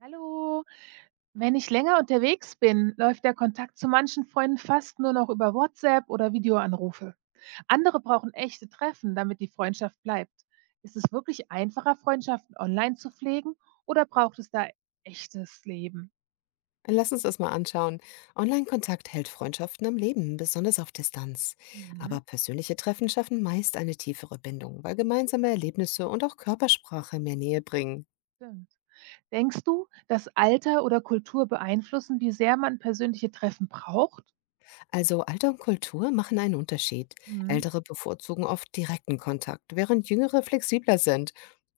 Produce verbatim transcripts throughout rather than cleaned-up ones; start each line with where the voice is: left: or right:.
right: Hallo, wenn ich länger unterwegs bin, läuft der Kontakt zu manchen Freunden fast nur noch über WhatsApp oder Videoanrufe. Andere brauchen echte Treffen, damit die Freundschaft bleibt. Ist es wirklich einfacher, Freundschaften online zu pflegen oder braucht es da echtes Leben?
left: Lass uns das mal anschauen. Online-Kontakt hält Freundschaften am Leben, besonders auf Distanz. Aber
right: Mhm,
left: persönliche Treffen schaffen meist eine tiefere Bindung, weil gemeinsame Erlebnisse und auch Körpersprache mehr Nähe bringen.
right: stimmt. Denkst du, dass Alter oder Kultur beeinflussen, wie sehr man persönliche Treffen braucht?
left: Also Alter und Kultur machen einen Unterschied.
right: Mhm.
left: Ältere bevorzugen oft direkten Kontakt, während jüngere flexibler sind.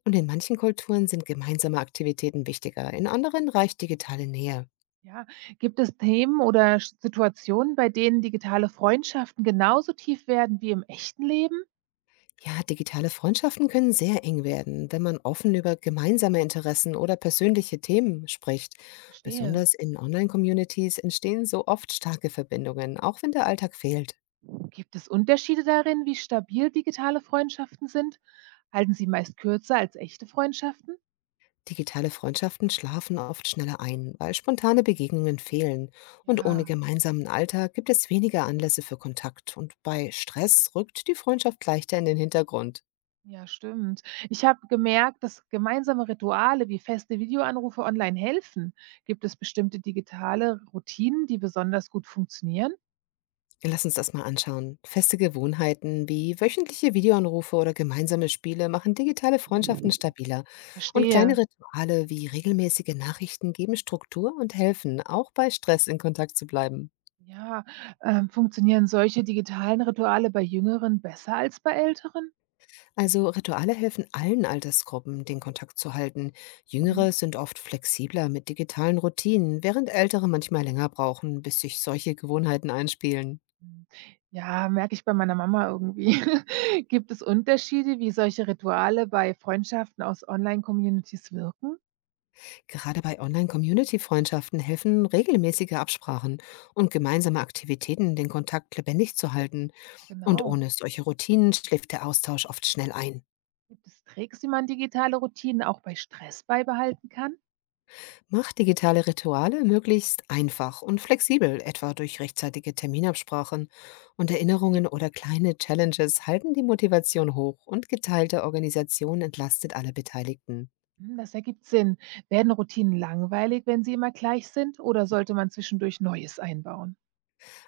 left: Und in manchen Kulturen sind gemeinsame Aktivitäten wichtiger, in anderen reicht digitale Nähe.
right: Ja, gibt es Themen oder Situationen, bei denen digitale Freundschaften genauso tief werden wie im echten Leben?
left: Ja, digitale Freundschaften können sehr eng werden, wenn man offen über gemeinsame Interessen oder persönliche Themen spricht.
right: Verstehe.
left: Besonders in Online-Communities entstehen so oft starke Verbindungen, auch wenn der Alltag fehlt.
right: Gibt es Unterschiede darin, wie stabil digitale Freundschaften sind? Halten sie meist kürzer als echte Freundschaften?
left: Digitale Freundschaften schlafen oft schneller ein, weil spontane Begegnungen fehlen. Und ohne
right: Ja,
left: gemeinsamen Alltag gibt es weniger Anlässe für Kontakt. Und bei Stress rückt die Freundschaft leichter in den Hintergrund.
right: ja, stimmt. Ich habe gemerkt, dass gemeinsame Rituale wie feste Videoanrufe online helfen. Gibt es bestimmte digitale Routinen, die besonders gut funktionieren?
left: Lass uns das mal anschauen. Feste Gewohnheiten wie wöchentliche Videoanrufe oder gemeinsame Spiele machen digitale Freundschaften stabiler. Und kleine
right: Verstehe.
left: Rituale wie regelmäßige Nachrichten geben Struktur und helfen, auch bei Stress in Kontakt zu bleiben.
right: Ja, ähm, funktionieren solche digitalen Rituale bei Jüngeren besser als bei Älteren?
left: Also Rituale helfen allen Altersgruppen, den Kontakt zu halten.
right: Mhm.
left: Jüngere sind oft flexibler mit digitalen Routinen, während ältere manchmal länger brauchen, bis sich solche Gewohnheiten einspielen.
right: Hm, ja, merke ich bei meiner Mama irgendwie. Gibt es Unterschiede, wie solche Rituale bei Freundschaften aus Online-Communities wirken?
left: Gerade bei Online-Community-Freundschaften helfen regelmäßige Absprachen und gemeinsame Aktivitäten, den Kontakt lebendig zu halten.
right: Ja,
left: Und
right: genau.
left: ohne solche Routinen schläft der Austausch oft schnell ein.
right: Gibt es Tricks, wie man digitale Routinen auch bei Stress beibehalten kann?
left: Macht digitale Rituale möglichst einfach und flexibel, etwa durch rechtzeitige Terminabsprachen und
right: Ja.
left: Erinnerungen oder kleine Challenges halten die Motivation hoch und geteilte Organisation entlastet alle Beteiligten.
right: Hm, das ergibt Sinn. Werden Routinen langweilig, wenn sie immer gleich sind, oder sollte man zwischendurch Neues einbauen?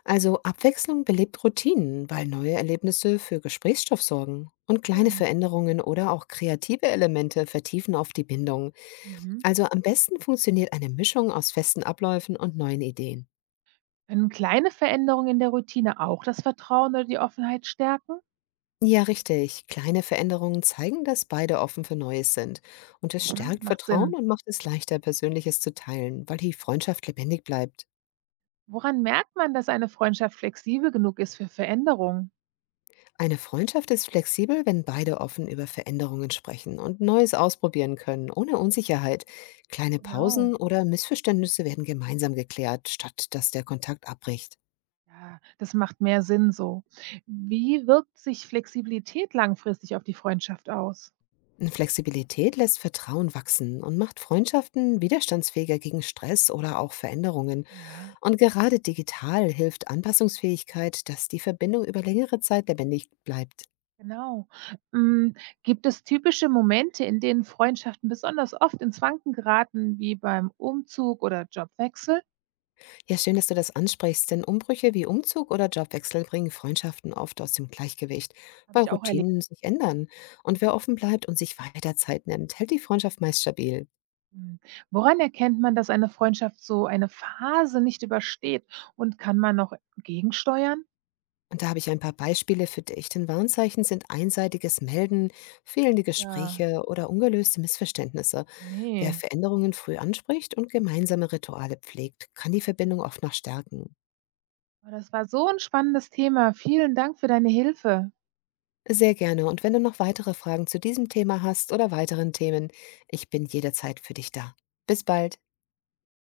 left: Also Abwechslung belebt Routinen, weil neue Erlebnisse für Gesprächsstoff sorgen. Und kleine
right: Stimmt.
left: Veränderungen oder auch kreative Elemente vertiefen oft die Bindung.
right: Mhm.
left: Also am besten funktioniert eine Mischung aus festen Abläufen und neuen Ideen.
right: Können kleine Veränderungen in der Routine auch das Vertrauen oder die Offenheit stärken?
left: Ja, richtig. Kleine Veränderungen zeigen, dass beide offen für Neues sind. Und es
right: Mhm,
left: stärkt
right: macht
left: Vertrauen
right: Sinn.
left: und macht es leichter, Persönliches zu teilen, weil die Freundschaft lebendig bleibt.
right: Woran merkt man, dass eine Freundschaft flexibel genug ist für Veränderungen?
left: Eine Freundschaft ist flexibel, wenn beide offen über Veränderungen sprechen und Neues ausprobieren können, ohne Unsicherheit. Kleine
right: Genau.
left: Pausen oder Missverständnisse werden gemeinsam geklärt, statt dass der Kontakt abbricht.
right: Ja, das macht mehr Sinn so. Wie wirkt sich Flexibilität langfristig auf die Freundschaft aus?
left: Flexibilität lässt Vertrauen wachsen und macht Freundschaften widerstandsfähiger gegen Stress oder auch Veränderungen.
right: Ja,
left: Und gerade digital hilft Anpassungsfähigkeit, dass die Verbindung über längere Zeit lebendig bleibt.
right: genau. Hm, gibt es typische Momente, in denen Freundschaften besonders oft ins Wanken geraten, wie beim Umzug oder Jobwechsel?
left: Ja, schön, dass du das ansprichst, denn Umbrüche wie Umzug oder Jobwechsel bringen Freundschaften oft aus dem Gleichgewicht,
right: Habe
left: weil
right: ich auch erlebt.
left: Routinen sich ändern. Und wer offen bleibt und sich weiter Zeit nimmt, hält die Freundschaft meist stabil.
right: Hm, woran erkennt man, dass eine Freundschaft so eine Phase nicht übersteht und kann man noch gegensteuern?
left: Und da habe ich ein paar Beispiele für dich, denn Warnzeichen sind einseitiges Melden, fehlende
right: Ja,
left: Gespräche oder ungelöste Missverständnisse. Wer
right: nee.
left: Veränderungen früh anspricht und gemeinsame Rituale pflegt, kann die Verbindung oft noch stärken.
right: Oh, das war so 'n spannendes Thema. Vielen Dank für deine Hilfe.
left: Sehr gerne. Und wenn du noch weitere Fragen zu diesem Thema hast oder weiteren Themen, ich bin jederzeit für dich da. Bis bald.